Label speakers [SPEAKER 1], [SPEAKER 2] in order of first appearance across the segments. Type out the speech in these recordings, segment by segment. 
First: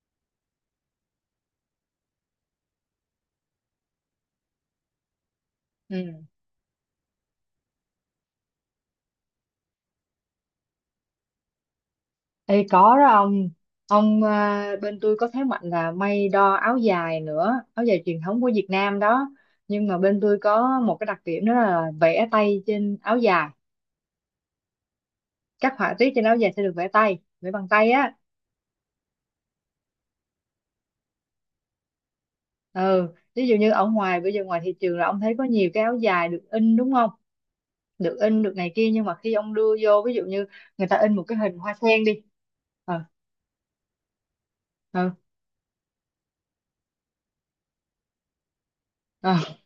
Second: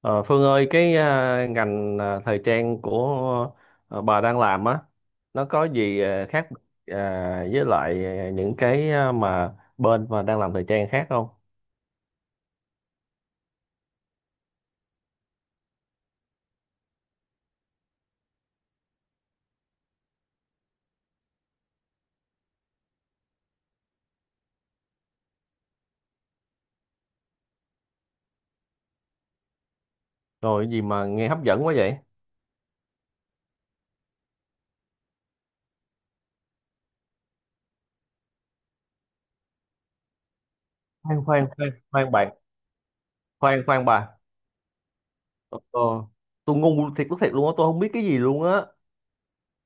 [SPEAKER 1] Ờ, Phương ơi, cái ngành thời trang của bà đang làm á, nó có gì
[SPEAKER 2] Ừ.
[SPEAKER 1] khác với lại những cái mà bên mà đang làm thời trang khác không?
[SPEAKER 2] Ê, có đó ông bên tôi có thế mạnh là may đo áo dài nữa, áo dài truyền thống của Việt Nam đó, nhưng mà bên tôi có một cái đặc điểm đó là vẽ tay trên áo dài. Các họa tiết trên áo dài sẽ được vẽ bằng tay á.
[SPEAKER 1] Rồi cái gì mà nghe hấp dẫn quá vậy?
[SPEAKER 2] Ừ, ví dụ như ở ngoài bây giờ ngoài thị trường là ông thấy có nhiều cái áo dài được in đúng không, được in được này kia, nhưng mà khi ông đưa vô, ví dụ như người ta in một
[SPEAKER 1] Khoan
[SPEAKER 2] cái
[SPEAKER 1] khoan
[SPEAKER 2] hình
[SPEAKER 1] khoan
[SPEAKER 2] hoa sen
[SPEAKER 1] khoan
[SPEAKER 2] đi.
[SPEAKER 1] bạn,
[SPEAKER 2] Ờ.
[SPEAKER 1] khoan khoan bà.
[SPEAKER 2] Ờ.
[SPEAKER 1] Ờ, ờ, tôi ngu thiệt lúc thiệt luôn á, tôi không biết cái gì luôn á.
[SPEAKER 2] Ờ.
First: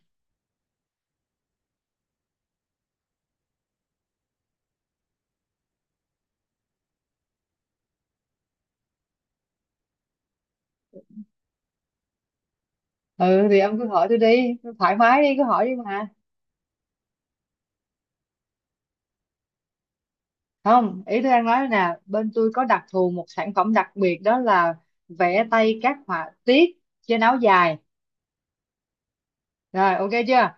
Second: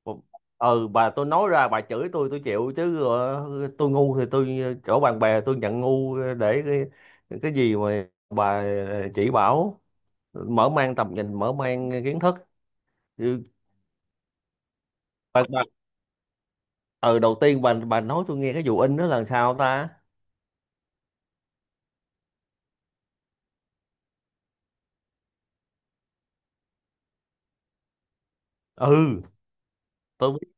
[SPEAKER 1] Ừ, bà tôi nói ra bà chửi tôi chịu chứ, tôi ngu thì tôi, chỗ bạn bè tôi nhận ngu để cái gì mà bà chỉ bảo, mở mang tầm nhìn mở mang kiến thức. Ừ.
[SPEAKER 2] Ừ thì ông cứ hỏi tôi đi, thoải mái đi,
[SPEAKER 1] bà,
[SPEAKER 2] cứ
[SPEAKER 1] bà,
[SPEAKER 2] hỏi đi mà.
[SPEAKER 1] ừ đầu tiên bà nói tôi nghe cái vụ in đó là sao ta?
[SPEAKER 2] Không, ý tôi đang nói là bên tôi có đặc thù một sản phẩm đặc biệt đó là vẽ tay các họa tiết trên áo dài.
[SPEAKER 1] Ừ,
[SPEAKER 2] Rồi, ok
[SPEAKER 1] tôi biết.
[SPEAKER 2] chưa.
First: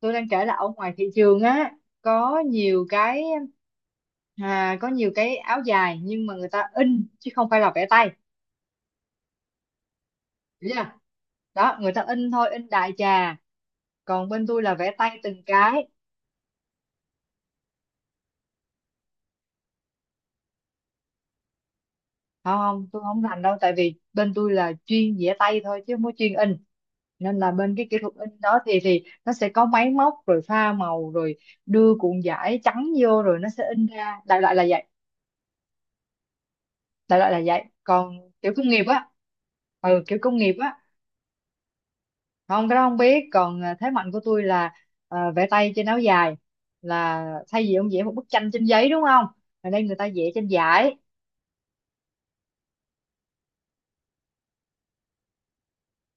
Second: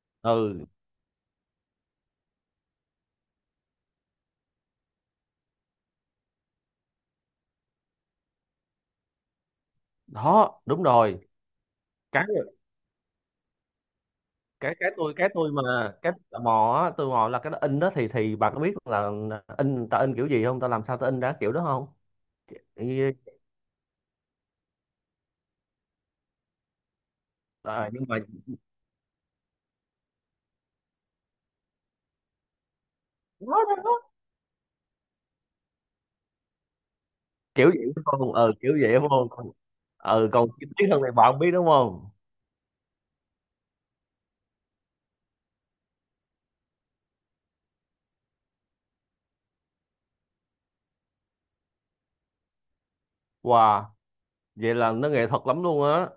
[SPEAKER 2] Tôi đang kể là
[SPEAKER 1] Ừ,
[SPEAKER 2] ở ngoài thị trường á, có nhiều cái có nhiều cái áo dài nhưng mà người ta in chứ không phải là vẽ tay,
[SPEAKER 1] đó
[SPEAKER 2] hiểu
[SPEAKER 1] đúng
[SPEAKER 2] chưa.
[SPEAKER 1] rồi.
[SPEAKER 2] Đó, người ta
[SPEAKER 1] cái
[SPEAKER 2] in thôi, in đại trà, còn bên tôi là
[SPEAKER 1] cái cái
[SPEAKER 2] vẽ
[SPEAKER 1] tôi
[SPEAKER 2] tay
[SPEAKER 1] cái
[SPEAKER 2] từng
[SPEAKER 1] tôi mà
[SPEAKER 2] cái.
[SPEAKER 1] cái tò mò á, tôi mò là cái đó in đó thì bà có biết là in ta in kiểu gì không, ta làm sao ta in ra kiểu đó không?
[SPEAKER 2] Không
[SPEAKER 1] Ừ.
[SPEAKER 2] không, tôi không rành đâu, tại vì bên tôi là chuyên vẽ tay thôi chứ không có chuyên in. Nên là bên cái kỹ
[SPEAKER 1] Nhưng
[SPEAKER 2] thuật
[SPEAKER 1] mà
[SPEAKER 2] in đó thì nó sẽ có máy móc rồi pha màu rồi đưa cuộn vải trắng vô rồi nó
[SPEAKER 1] đó,
[SPEAKER 2] sẽ
[SPEAKER 1] đó,
[SPEAKER 2] in
[SPEAKER 1] đó.
[SPEAKER 2] ra, đại loại là vậy. Đại loại là vậy,
[SPEAKER 1] Kiểu vậy đúng
[SPEAKER 2] còn
[SPEAKER 1] không?
[SPEAKER 2] kiểu
[SPEAKER 1] Ừ,
[SPEAKER 2] công
[SPEAKER 1] kiểu
[SPEAKER 2] nghiệp
[SPEAKER 1] vậy
[SPEAKER 2] á.
[SPEAKER 1] đúng không? Còn-
[SPEAKER 2] Ừ, kiểu
[SPEAKER 1] ừ,
[SPEAKER 2] công
[SPEAKER 1] còn
[SPEAKER 2] nghiệp
[SPEAKER 1] chi
[SPEAKER 2] á.
[SPEAKER 1] tiết hơn này bà không biết đúng không?
[SPEAKER 2] Không, cái đó không biết. Còn à, thế mạnh của tôi là à, vẽ tay trên áo dài, là thay vì ông vẽ một bức tranh trên giấy đúng không, ở đây người ta vẽ trên vải.
[SPEAKER 1] Wow, vậy là nó nghệ thuật lắm luôn á.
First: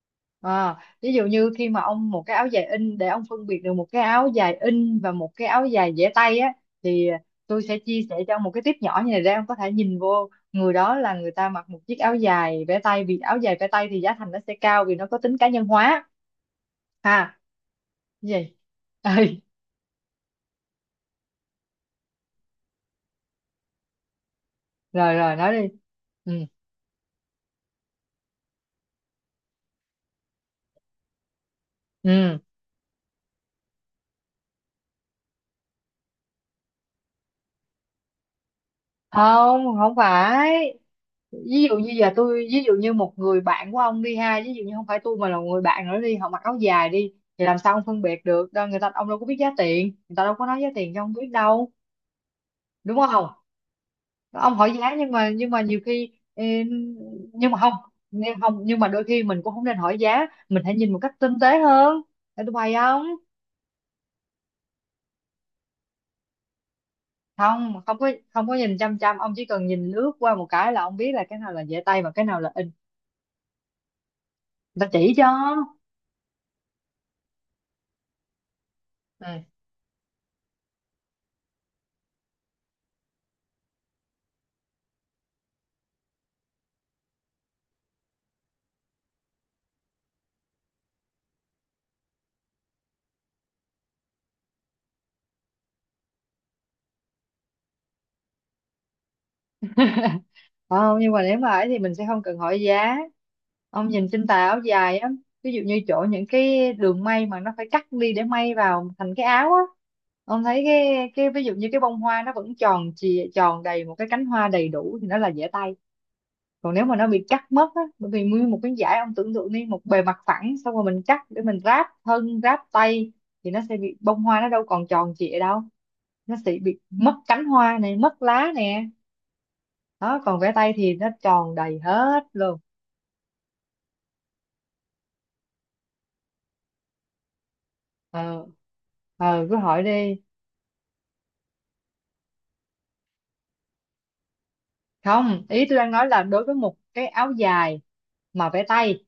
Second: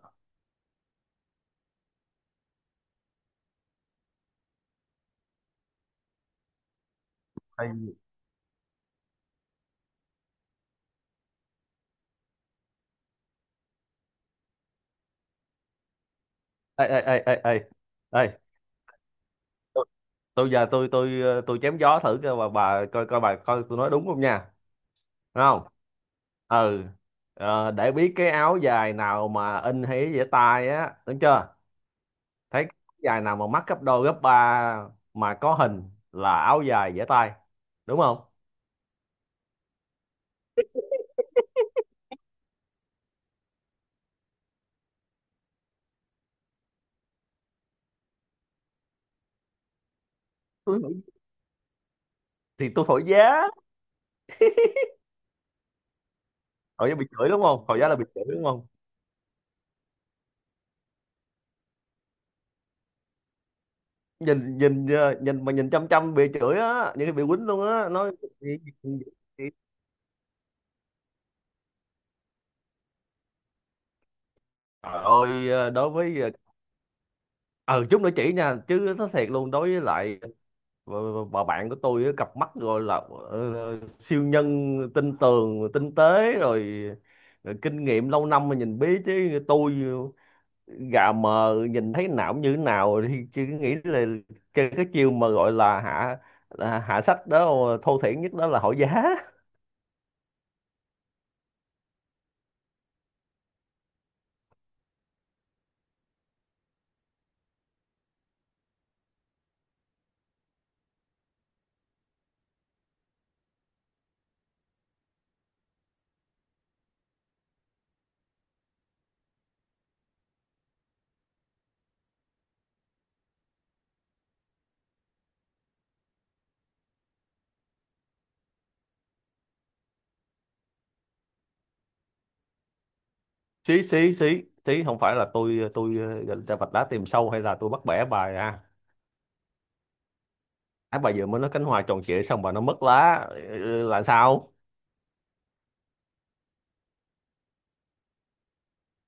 [SPEAKER 2] À, ví dụ như khi mà ông một cái áo dài in, để ông phân biệt được một cái áo dài in và một cái áo dài vẽ tay á, thì tôi
[SPEAKER 1] Ê,
[SPEAKER 2] sẽ chia sẻ cho ông một cái tip nhỏ như này, để ông có thể nhìn vô người đó là người ta mặc một chiếc áo dài vẽ tay, vì áo dài vẽ tay thì giá thành nó sẽ cao vì nó có tính cá nhân hóa.
[SPEAKER 1] ê, ê,
[SPEAKER 2] Ha?
[SPEAKER 1] ê, ê, ê.
[SPEAKER 2] Cái
[SPEAKER 1] Ê,
[SPEAKER 2] gì? Ê,
[SPEAKER 1] tôi tôi giờ tôi chém gió thử coi bà coi coi bà coi tôi nói đúng không nha?
[SPEAKER 2] rồi rồi
[SPEAKER 1] Đúng
[SPEAKER 2] nói
[SPEAKER 1] không?
[SPEAKER 2] đi. Ừ.
[SPEAKER 1] Ừ. Để biết cái áo dài nào mà in hay dễ tay á, đúng chưa?
[SPEAKER 2] Ừ.
[SPEAKER 1] Thấy cái áo dài nào mà mắc gấp đôi gấp ba mà có hình là áo dài dễ tay, đúng không?
[SPEAKER 2] Không không phải. Ví dụ như giờ tôi ví dụ như một người bạn của ông đi ha, ví dụ như không phải tôi mà là người bạn nữa đi, họ mặc áo dài đi, thì làm sao ông phân biệt được, đâu người ta, ông đâu có biết giá tiền, người ta đâu có nói giá
[SPEAKER 1] tôi
[SPEAKER 2] tiền
[SPEAKER 1] hỏi-
[SPEAKER 2] cho ông biết đâu,
[SPEAKER 1] thì tôi
[SPEAKER 2] đúng
[SPEAKER 1] thổi
[SPEAKER 2] không.
[SPEAKER 1] giá.
[SPEAKER 2] Ông hỏi giá, nhưng mà nhiều khi
[SPEAKER 1] Thổi giá bị chửi đúng
[SPEAKER 2] nhưng mà
[SPEAKER 1] không?
[SPEAKER 2] không,
[SPEAKER 1] Thổi giá là bị chửi
[SPEAKER 2] nhưng
[SPEAKER 1] đúng
[SPEAKER 2] không,
[SPEAKER 1] không?
[SPEAKER 2] nhưng mà đôi khi mình cũng không nên hỏi giá, mình hãy nhìn một cách tinh tế hơn. Để tôi bày. Không,
[SPEAKER 1] Nhìn nhìn ờ, nhìn mà nhìn chăm chăm bị chửi á, những cái bị quýnh luôn
[SPEAKER 2] không,
[SPEAKER 1] á
[SPEAKER 2] không có,
[SPEAKER 1] nói. Gì- gì-
[SPEAKER 2] nhìn chăm
[SPEAKER 1] gì-
[SPEAKER 2] chăm. Ông chỉ
[SPEAKER 1] gì.
[SPEAKER 2] cần nhìn lướt qua một cái là ông biết là cái nào là dễ tay và cái nào là in, người ta
[SPEAKER 1] Trời
[SPEAKER 2] chỉ
[SPEAKER 1] ơi,
[SPEAKER 2] cho.
[SPEAKER 1] đối với, ừ chút nữa chỉ nha chứ nó thiệt
[SPEAKER 2] Ừ,
[SPEAKER 1] luôn. Đối với lại bà, bà bạn của tôi á, cặp mắt gọi là siêu nhân tinh tường tinh tế rồi, kinh nghiệm lâu năm mà nhìn biết, chứ tôi gà mờ nhìn thấy não như thế nào thì chứ nghĩ là cái chiêu mà gọi là hạ sách đó, thô thiển nhất đó là hỏi giá.
[SPEAKER 2] không, nhưng mà nếu mà ấy thì mình sẽ không cần hỏi giá. Ông nhìn trên tà áo dài á, ví dụ như chỗ những cái đường may mà nó phải cắt đi để may vào thành cái áo á, ông thấy cái ví dụ như cái bông hoa nó vẫn tròn chì tròn đầy một cái cánh hoa đầy đủ thì nó là dễ tay. Còn nếu mà nó bị cắt mất á, bởi vì nguyên một cái dải ông tưởng tượng đi, một bề mặt phẳng xong rồi mình cắt để mình ráp thân ráp tay, thì nó sẽ bị, bông hoa nó đâu còn tròn trịa đâu, nó sẽ bị mất cánh hoa này, mất lá nè. Đó, còn vẽ tay thì nó tròn đầy hết luôn.
[SPEAKER 1] Xí xí xí xí, không phải là tôi gạch ra vạch đá tìm sâu hay là tôi bắt bẻ bài
[SPEAKER 2] Ờ.
[SPEAKER 1] à.
[SPEAKER 2] Ờ, cứ hỏi đi.
[SPEAKER 1] Á, bà vừa mới nói cánh hoa tròn trịa xong bà nó mất lá. Ừ, là sao?
[SPEAKER 2] Không, ý tôi đang nói là đối với một cái áo dài mà vẽ tay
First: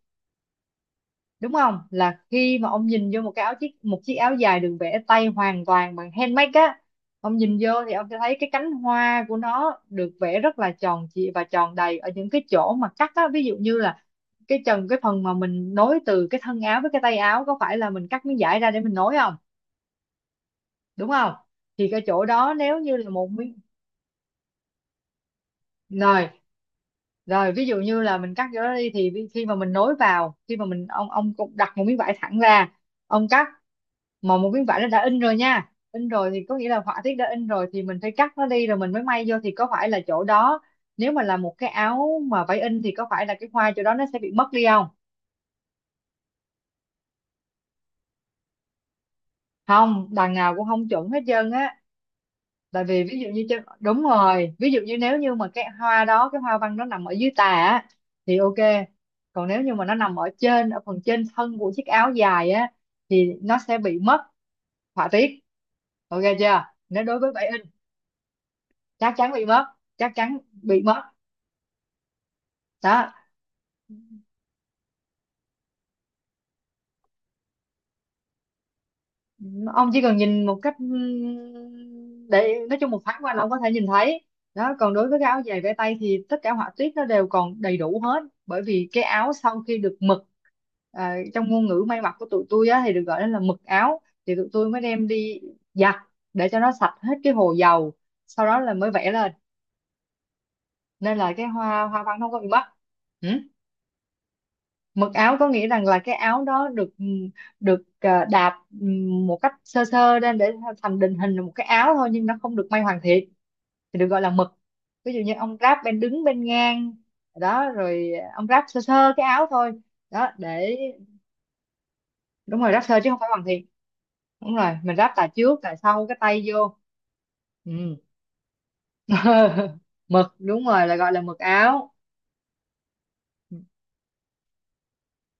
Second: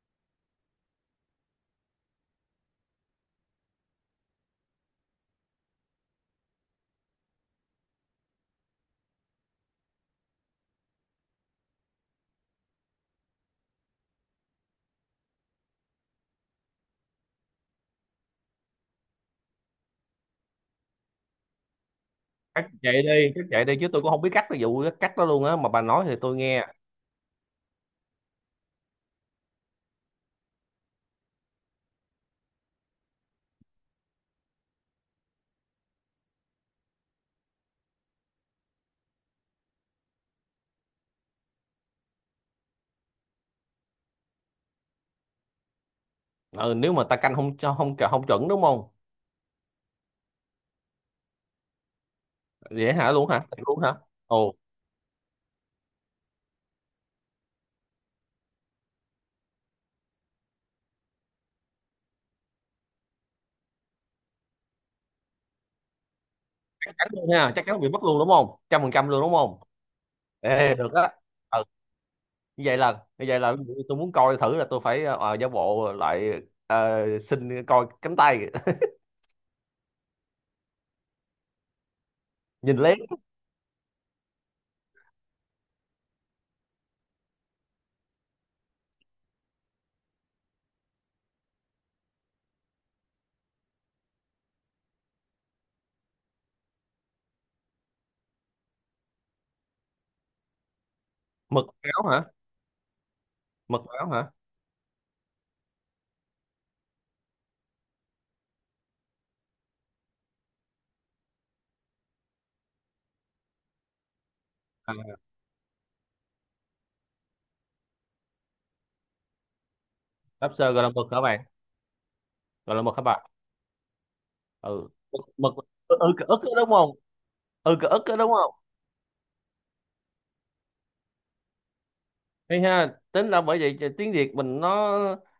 [SPEAKER 2] đúng không, là khi mà ông nhìn vô một cái áo, chiếc một chiếc áo dài được vẽ tay hoàn toàn bằng handmade á, ông nhìn vô thì ông sẽ thấy cái cánh hoa của nó được vẽ rất là tròn trịa và tròn đầy. Ở những cái chỗ mà cắt á, ví dụ như là cái trần, cái phần mà mình nối từ cái thân áo với cái tay áo, có phải là mình cắt miếng vải ra để mình nối không, đúng không. Thì cái chỗ đó,
[SPEAKER 1] Cắt
[SPEAKER 2] nếu như
[SPEAKER 1] chạy
[SPEAKER 2] là một
[SPEAKER 1] đi, cắt
[SPEAKER 2] miếng,
[SPEAKER 1] chạy đi, chứ tôi cũng không biết cắt, cái vụ cắt đó luôn á, mà bà nói thì
[SPEAKER 2] rồi
[SPEAKER 1] tôi nghe.
[SPEAKER 2] rồi ví dụ như là mình cắt chỗ đó đi, thì khi mà mình nối vào, khi mà mình, ông cũng đặt một miếng vải thẳng ra, ông cắt. Mà một miếng vải nó đã in rồi nha, in rồi thì có nghĩa là họa tiết đã in rồi, thì mình phải cắt nó đi rồi mình mới may vô, thì có phải là chỗ đó, nếu mà là một cái áo mà vải in, thì có phải là cái hoa chỗ đó nó sẽ bị mất đi không.
[SPEAKER 1] Ừ, nếu mà ta canh không cho không không chuẩn đúng không?
[SPEAKER 2] Không, đằng nào cũng không chuẩn hết trơn á. Tại
[SPEAKER 1] Dễ
[SPEAKER 2] vì
[SPEAKER 1] hả
[SPEAKER 2] ví dụ
[SPEAKER 1] luôn hả?
[SPEAKER 2] như, chứ
[SPEAKER 1] Thiệt luôn hả?
[SPEAKER 2] đúng
[SPEAKER 1] Ồ,
[SPEAKER 2] rồi, ví dụ như nếu như mà cái hoa đó, cái hoa văn nó nằm ở dưới tà á, thì ok. Còn nếu như mà nó nằm ở trên, ở phần trên thân của chiếc áo dài á, thì nó sẽ bị mất họa tiết. Ok chưa,
[SPEAKER 1] chắc
[SPEAKER 2] nếu
[SPEAKER 1] chắn
[SPEAKER 2] đối
[SPEAKER 1] luôn
[SPEAKER 2] với bảy
[SPEAKER 1] ha,
[SPEAKER 2] inch
[SPEAKER 1] chắc chắn bị mất luôn đúng không? 100%
[SPEAKER 2] Chắc
[SPEAKER 1] luôn
[SPEAKER 2] chắn
[SPEAKER 1] đúng
[SPEAKER 2] bị
[SPEAKER 1] không?
[SPEAKER 2] mất. Chắc chắn
[SPEAKER 1] Ê,
[SPEAKER 2] bị
[SPEAKER 1] được
[SPEAKER 2] mất.
[SPEAKER 1] á. Ừ, như vậy là
[SPEAKER 2] Đó,
[SPEAKER 1] như vậy là tôi muốn coi thử là tôi phải giả bộ lại, xin coi cánh tay
[SPEAKER 2] ông chỉ cần nhìn một cách để nói
[SPEAKER 1] nhìn
[SPEAKER 2] chung
[SPEAKER 1] lén.
[SPEAKER 2] một thoáng qua là ông có thể nhìn thấy. Đó, còn đối với cái áo dài vẽ tay thì tất cả họa tiết nó đều còn đầy đủ hết, bởi vì cái áo sau khi được mực, à, trong ngôn ngữ may mặc của tụi tôi á, thì được gọi là mực áo, thì tụi tôi mới đem đi giặt để cho nó sạch hết cái hồ dầu, sau đó là mới vẽ lên, nên là cái
[SPEAKER 1] Mực
[SPEAKER 2] hoa, hoa
[SPEAKER 1] áo
[SPEAKER 2] văn
[SPEAKER 1] hả?
[SPEAKER 2] nó không có bị mất.
[SPEAKER 1] Mực áo hả?
[SPEAKER 2] Mực áo có nghĩa rằng là cái áo đó được, à, đạp một cách sơ sơ lên để thành định hình là một cái áo thôi, nhưng nó không được may hoàn thiện, thì được gọi là mực. Ví
[SPEAKER 1] À,
[SPEAKER 2] dụ như ông ráp bên đứng, bên ngang, đó rồi ông ráp sơ sơ cái áo thôi. Đó,
[SPEAKER 1] lobster
[SPEAKER 2] để.
[SPEAKER 1] gọi là mực hả bạn?
[SPEAKER 2] Đúng rồi,
[SPEAKER 1] Gọi là
[SPEAKER 2] ráp
[SPEAKER 1] mực
[SPEAKER 2] sơ
[SPEAKER 1] hả
[SPEAKER 2] chứ
[SPEAKER 1] bà?
[SPEAKER 2] không phải hoàn thiện. Đúng rồi,
[SPEAKER 1] Ừ,
[SPEAKER 2] mình ráp tà
[SPEAKER 1] mực.
[SPEAKER 2] trước, tà sau,
[SPEAKER 1] Ừ,
[SPEAKER 2] cái
[SPEAKER 1] cái ức
[SPEAKER 2] tay
[SPEAKER 1] đó đúng
[SPEAKER 2] vô.
[SPEAKER 1] không? Ừ, cái
[SPEAKER 2] Ừ.
[SPEAKER 1] ức đó đúng không?
[SPEAKER 2] Mực, đúng rồi, là gọi là mực áo.
[SPEAKER 1] Thấy ha, tính ra
[SPEAKER 2] Ừ.
[SPEAKER 1] bởi vậy tiếng Việt mình nó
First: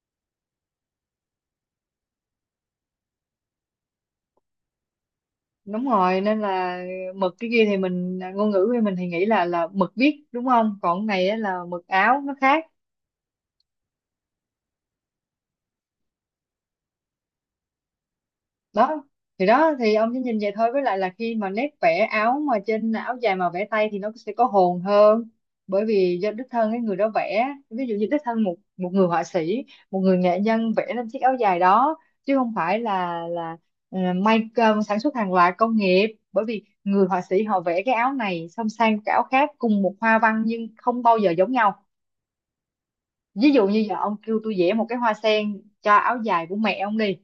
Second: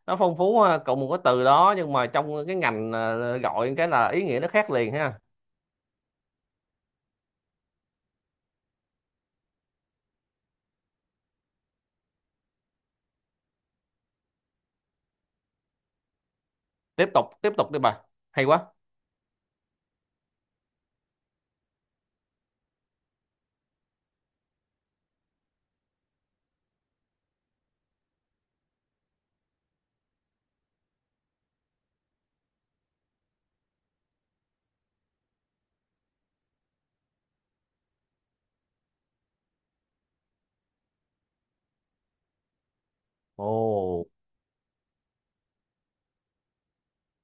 [SPEAKER 1] nó phong phú ha, cộng một cái từ đó nhưng mà trong cái ngành, gọi cái là ý nghĩa nó khác liền ha.
[SPEAKER 2] Đúng rồi, nên là mực cái kia thì mình, à, ngôn ngữ của mình thì nghĩ là mực viết đúng không, còn cái này á là mực áo, nó khác.
[SPEAKER 1] Tiếp tục tiếp tục đi bà, hay quá.
[SPEAKER 2] Đó, thì đó, thì ông chỉ nhìn vậy thôi, với lại là khi mà nét vẽ áo mà trên áo dài mà vẽ tay thì nó sẽ có hồn hơn, bởi vì do đích thân cái người đó vẽ, ví dụ như đích thân một một người họa sĩ, một người nghệ nhân vẽ lên chiếc áo dài đó, chứ không phải là may sản xuất hàng loạt công nghiệp. Bởi vì người họa sĩ họ vẽ cái áo này xong sang cái áo khác cùng một hoa văn nhưng không bao giờ giống nhau. Ví dụ như giờ
[SPEAKER 1] Ồ,
[SPEAKER 2] ông kêu tôi vẽ một cái hoa sen cho áo dài của mẹ ông đi,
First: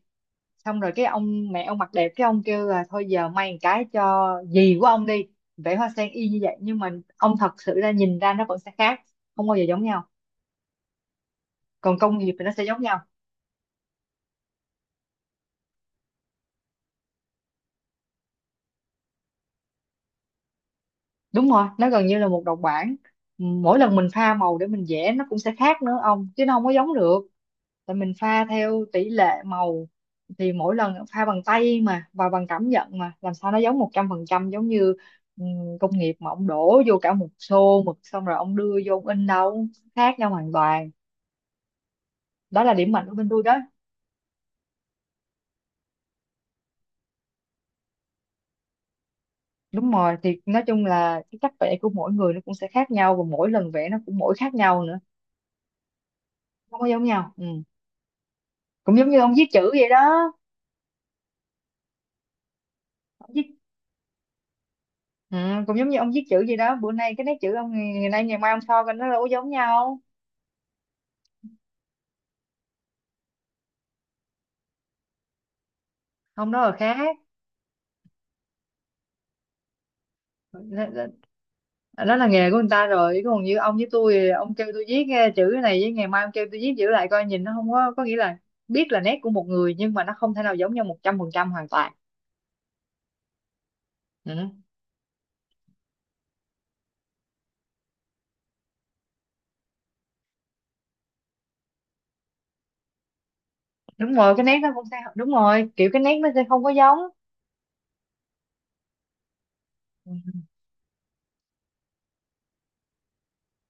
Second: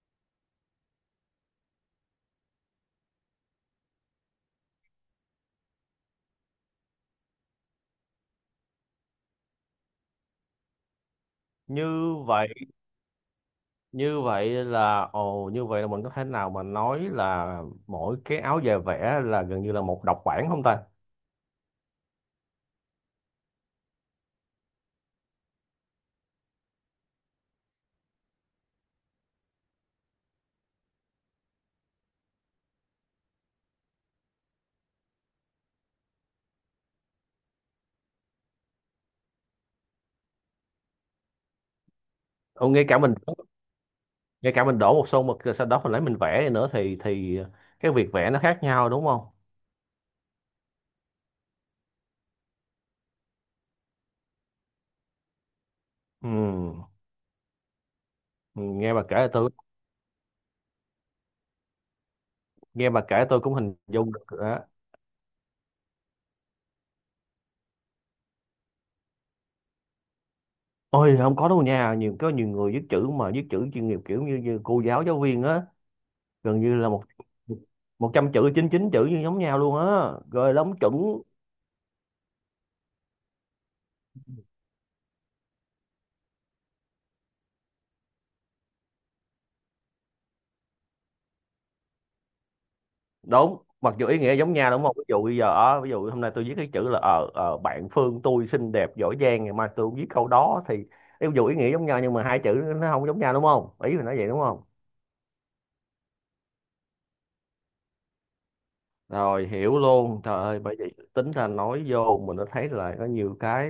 [SPEAKER 2] xong rồi cái ông, mẹ ông mặt đẹp, cái ông kêu là thôi giờ may một cái cho dì của ông đi, vẽ hoa sen y như vậy, nhưng mà ông thật sự ra nhìn ra nó vẫn sẽ khác, không bao giờ giống nhau. Còn
[SPEAKER 1] như
[SPEAKER 2] công nghiệp thì nó
[SPEAKER 1] vậy
[SPEAKER 2] sẽ giống nhau.
[SPEAKER 1] như vậy là mình có thể nào mà nói là mỗi cái áo dài vẽ là gần như là một độc bản không ta?
[SPEAKER 2] Đúng rồi, nó gần như là một độc bản. Mỗi lần mình pha màu để mình vẽ nó cũng sẽ khác nữa ông, chứ nó không có giống được, tại mình pha theo tỷ lệ màu, thì mỗi lần pha bằng tay mà và bằng cảm nhận, mà làm sao nó giống 100%, giống như công nghiệp mà ông đổ vô cả một xô mực xong rồi ông đưa vô ông in đâu. Khác nhau hoàn toàn. Đó
[SPEAKER 1] Ồ,
[SPEAKER 2] là điểm mạnh của bên tôi đó.
[SPEAKER 1] ngay cả mình đổ một xô mực rồi sau đó mình lấy mình vẽ nữa, thì cái việc vẽ nó khác nhau đúng không?
[SPEAKER 2] Đúng rồi, thì nói chung là cái cách vẽ của mỗi người nó cũng sẽ khác nhau, và mỗi lần vẽ nó cũng mỗi khác nhau nữa,
[SPEAKER 1] Ừ.
[SPEAKER 2] không có giống nhau. Ừ.
[SPEAKER 1] Ừ,
[SPEAKER 2] Cũng giống như ông viết chữ vậy đó.
[SPEAKER 1] nghe bà kể
[SPEAKER 2] Ông
[SPEAKER 1] tôi
[SPEAKER 2] viết,
[SPEAKER 1] cũng hình dung được rồi á.
[SPEAKER 2] ừ, cũng giống như ông viết chữ vậy đó, bữa nay cái nét chữ ông ngày nay, ngày mai ông so coi nó đâu có giống nhau.
[SPEAKER 1] Ôi không có đâu nha, có nhiều người viết chữ mà viết chữ chuyên nghiệp kiểu như cô giáo, giáo viên á,
[SPEAKER 2] Không, đó
[SPEAKER 1] gần
[SPEAKER 2] là
[SPEAKER 1] như là một
[SPEAKER 2] khác.
[SPEAKER 1] 100 chữ 99 chữ như giống nhau luôn á, rồi lắm
[SPEAKER 2] Nó,
[SPEAKER 1] chuẩn.
[SPEAKER 2] đó là nghề của người ta rồi, còn như ông với tôi thì ông kêu tôi viết chữ cái này, với ngày mai ông kêu tôi viết chữ lại coi nhìn, nó không có, có nghĩa là biết là nét của một người nhưng mà nó không thể nào giống nhau 100% hoàn toàn.
[SPEAKER 1] Đúng. Mặc dù ý nghĩa giống
[SPEAKER 2] Ừ.
[SPEAKER 1] nhau đúng không? Ví dụ bây giờ, ví dụ hôm nay tôi viết cái chữ là, bạn Phương tôi xinh đẹp giỏi giang, ngày mai tôi cũng viết câu đó thì ví dụ ý nghĩa giống nhau nhưng mà hai chữ nó không giống nhau đúng không? Ý là
[SPEAKER 2] Đúng
[SPEAKER 1] nói vậy
[SPEAKER 2] rồi,
[SPEAKER 1] đúng
[SPEAKER 2] cái nét
[SPEAKER 1] không?
[SPEAKER 2] nó cũng sẽ, đúng rồi, kiểu cái nét nó sẽ không có giống.
[SPEAKER 1] Rồi hiểu
[SPEAKER 2] Ừ.
[SPEAKER 1] luôn, trời ơi, bởi vậy tính ra nói vô mình nó thấy là có nhiều cái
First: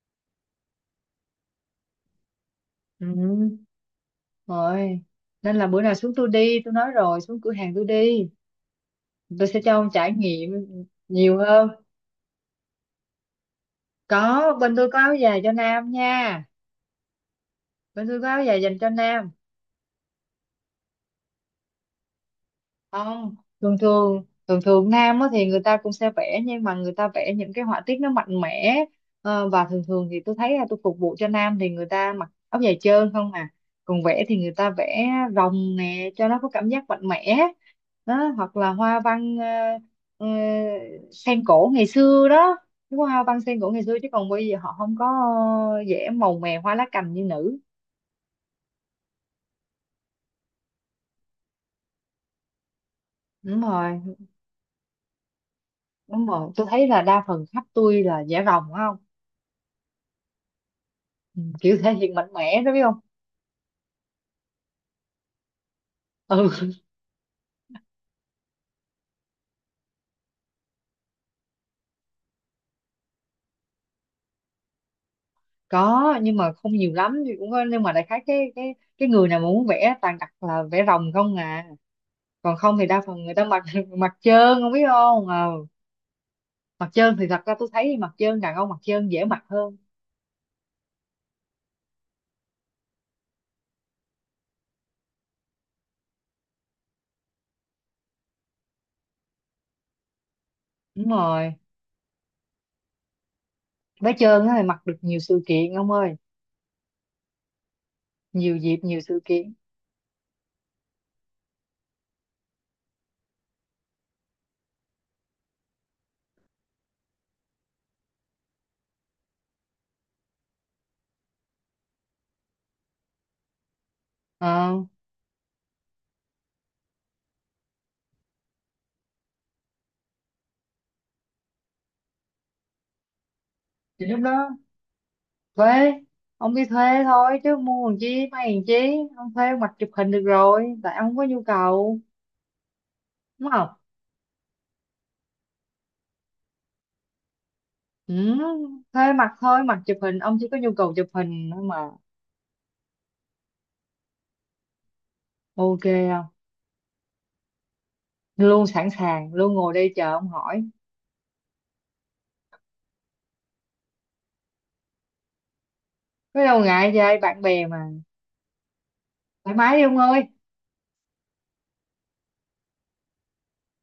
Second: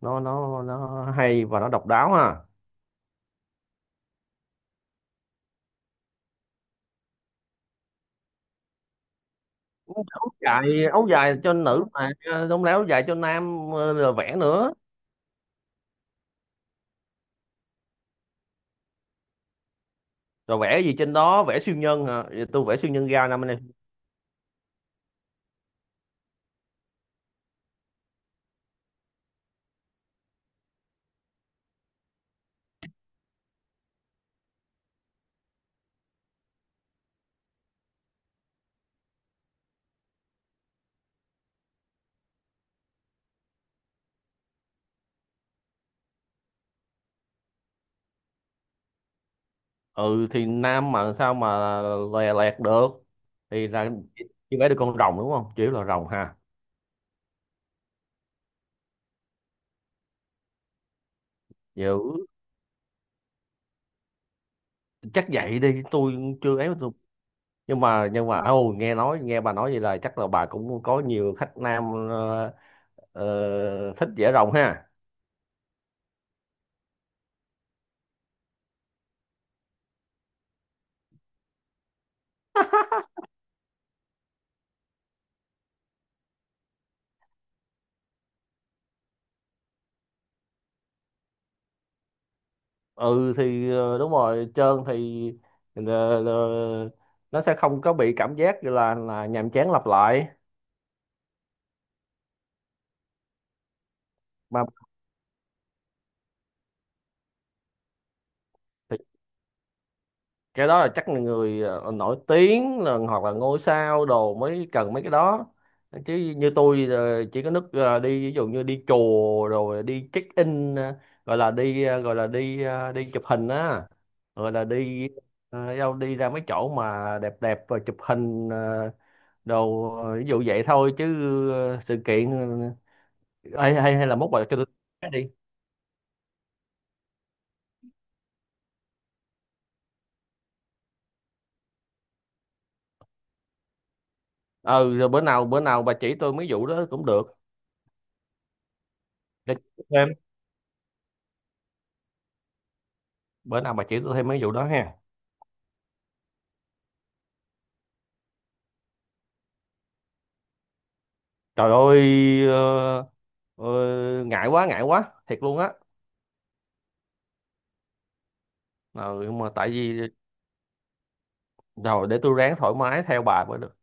[SPEAKER 1] nó hay và nó độc đáo ha.
[SPEAKER 2] Ừ. Rồi, nên là bữa nào xuống tôi đi, tôi nói rồi, xuống cửa hàng tôi đi, tôi sẽ cho ông trải
[SPEAKER 1] áo
[SPEAKER 2] nghiệm
[SPEAKER 1] Áo dài
[SPEAKER 2] nhiều
[SPEAKER 1] cho
[SPEAKER 2] hơn.
[SPEAKER 1] nữ mà, không lẽ áo dài cho nam, rồi vẽ
[SPEAKER 2] Có,
[SPEAKER 1] nữa?
[SPEAKER 2] bên tôi có áo dài cho nam nha, bên tôi có áo dài dành cho nam.
[SPEAKER 1] Rồi vẽ gì trên đó? Vẽ siêu nhân hả? Vậy tôi vẽ siêu nhân ra
[SPEAKER 2] Không,
[SPEAKER 1] năm nay.
[SPEAKER 2] thường thường nam á, thì người ta cũng sẽ vẽ nhưng mà người ta vẽ những cái họa tiết nó mạnh mẽ. Ờ, và thường thường thì tôi thấy là tôi phục vụ cho nam thì người ta mặc áo dài trơn không à, còn vẽ thì người ta vẽ rồng nè cho nó có cảm giác mạnh mẽ. Đó, hoặc là hoa văn ờ, sen cổ ngày xưa đó, cái hoa văn sen cổ ngày xưa, chứ còn bây giờ họ không có vẽ màu mè hoa lá cành như nữ.
[SPEAKER 1] Ừ thì nam mà sao mà lè lẹt được?
[SPEAKER 2] Đúng
[SPEAKER 1] Thì là
[SPEAKER 2] rồi.
[SPEAKER 1] chỉ vẽ được con rồng đúng không, chỉ là rồng ha?
[SPEAKER 2] Tôi thấy là đa phần khách tôi là vẽ rồng, phải không. Ừ, kiểu thể
[SPEAKER 1] Dữ.
[SPEAKER 2] hiện mạnh mẽ đó, biết không.
[SPEAKER 1] Chắc vậy đi. Tôi chưa ấy.
[SPEAKER 2] Ừ,
[SPEAKER 1] Tôi nhưng mà Ờ, ô nghe bà nói vậy là chắc là bà cũng có nhiều khách nam, ờ, thích dễ rồng ha.
[SPEAKER 2] có, nhưng mà không nhiều lắm, thì cũng có nhưng mà đại khái cái người nào mà muốn vẽ toàn đặt là vẽ rồng không à. Còn không thì đa phần người ta mặc mặc trơn, không biết không. Ờ, mặc trơn thì thật ra tôi thấy mặc trơn, đàn ông mặc trơn dễ mặc hơn.
[SPEAKER 1] Ừ thì, đúng rồi, trơn thì, ờ, ờ, nó sẽ không có bị cảm giác là nhàm chán lặp lại.
[SPEAKER 2] Đúng rồi, vẽ trơn á thì
[SPEAKER 1] Mà
[SPEAKER 2] mặc được nhiều sự kiện ông ơi, nhiều dịp, nhiều sự kiện.
[SPEAKER 1] cái đó là chắc là người, nổi tiếng là, hoặc là ngôi sao đồ mới cần mấy cái đó, chứ như tôi, chỉ có nước, đi ví dụ như đi chùa rồi đi check in, ờ, gọi là đi ờ, gọi là đi ờ, đi chụp hình á, gọi là
[SPEAKER 2] ờ
[SPEAKER 1] đi ờ, đâu đi ra mấy chỗ mà đẹp đẹp và chụp hình, đồ, ví dụ vậy thôi chứ, sự kiện, ờ, hay hay
[SPEAKER 2] thì
[SPEAKER 1] hay là
[SPEAKER 2] lúc
[SPEAKER 1] mốt bà
[SPEAKER 2] đó
[SPEAKER 1] cho tôi cái đi.
[SPEAKER 2] thuê. Ông đi thuê thôi chứ mua làm chi, may làm chi, ông thuê ông mặc chụp hình được rồi, tại ông không có nhu cầu, đúng không.
[SPEAKER 1] Ừ, rồi bữa nào bà chỉ tôi mấy vụ đó cũng được.
[SPEAKER 2] Ừ, thuê mặt
[SPEAKER 1] Để
[SPEAKER 2] thôi, mặt
[SPEAKER 1] tôi
[SPEAKER 2] chụp
[SPEAKER 1] thêm
[SPEAKER 2] hình, ông chỉ có nhu cầu chụp hình thôi mà.
[SPEAKER 1] Bữa nào bà chỉ tôi thêm mấy vụ đó ha.
[SPEAKER 2] Ok không? Luôn sẵn sàng, luôn ngồi đây chờ ông hỏi.
[SPEAKER 1] Trời ơi, ờ, ngại quá thiệt luôn á.
[SPEAKER 2] Có đâu ngại vậy, bạn bè mà.
[SPEAKER 1] Ờ, nhưng mà
[SPEAKER 2] Thoải
[SPEAKER 1] tại
[SPEAKER 2] mái đi ông
[SPEAKER 1] vì
[SPEAKER 2] ơi.
[SPEAKER 1] rồi để tôi ráng thoải mái theo bà mới được.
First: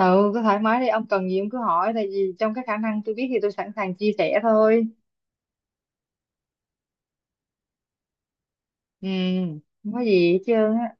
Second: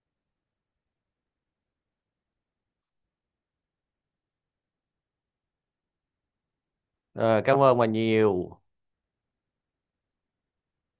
[SPEAKER 2] Ừ, cứ thoải mái đi, ông cần gì ông cứ hỏi, tại vì trong cái khả năng tôi biết thì tôi sẵn sàng chia sẻ thôi.
[SPEAKER 1] Ờ, Cảm ơn bà nhiều.
[SPEAKER 2] Ừ, không có gì hết trơn á.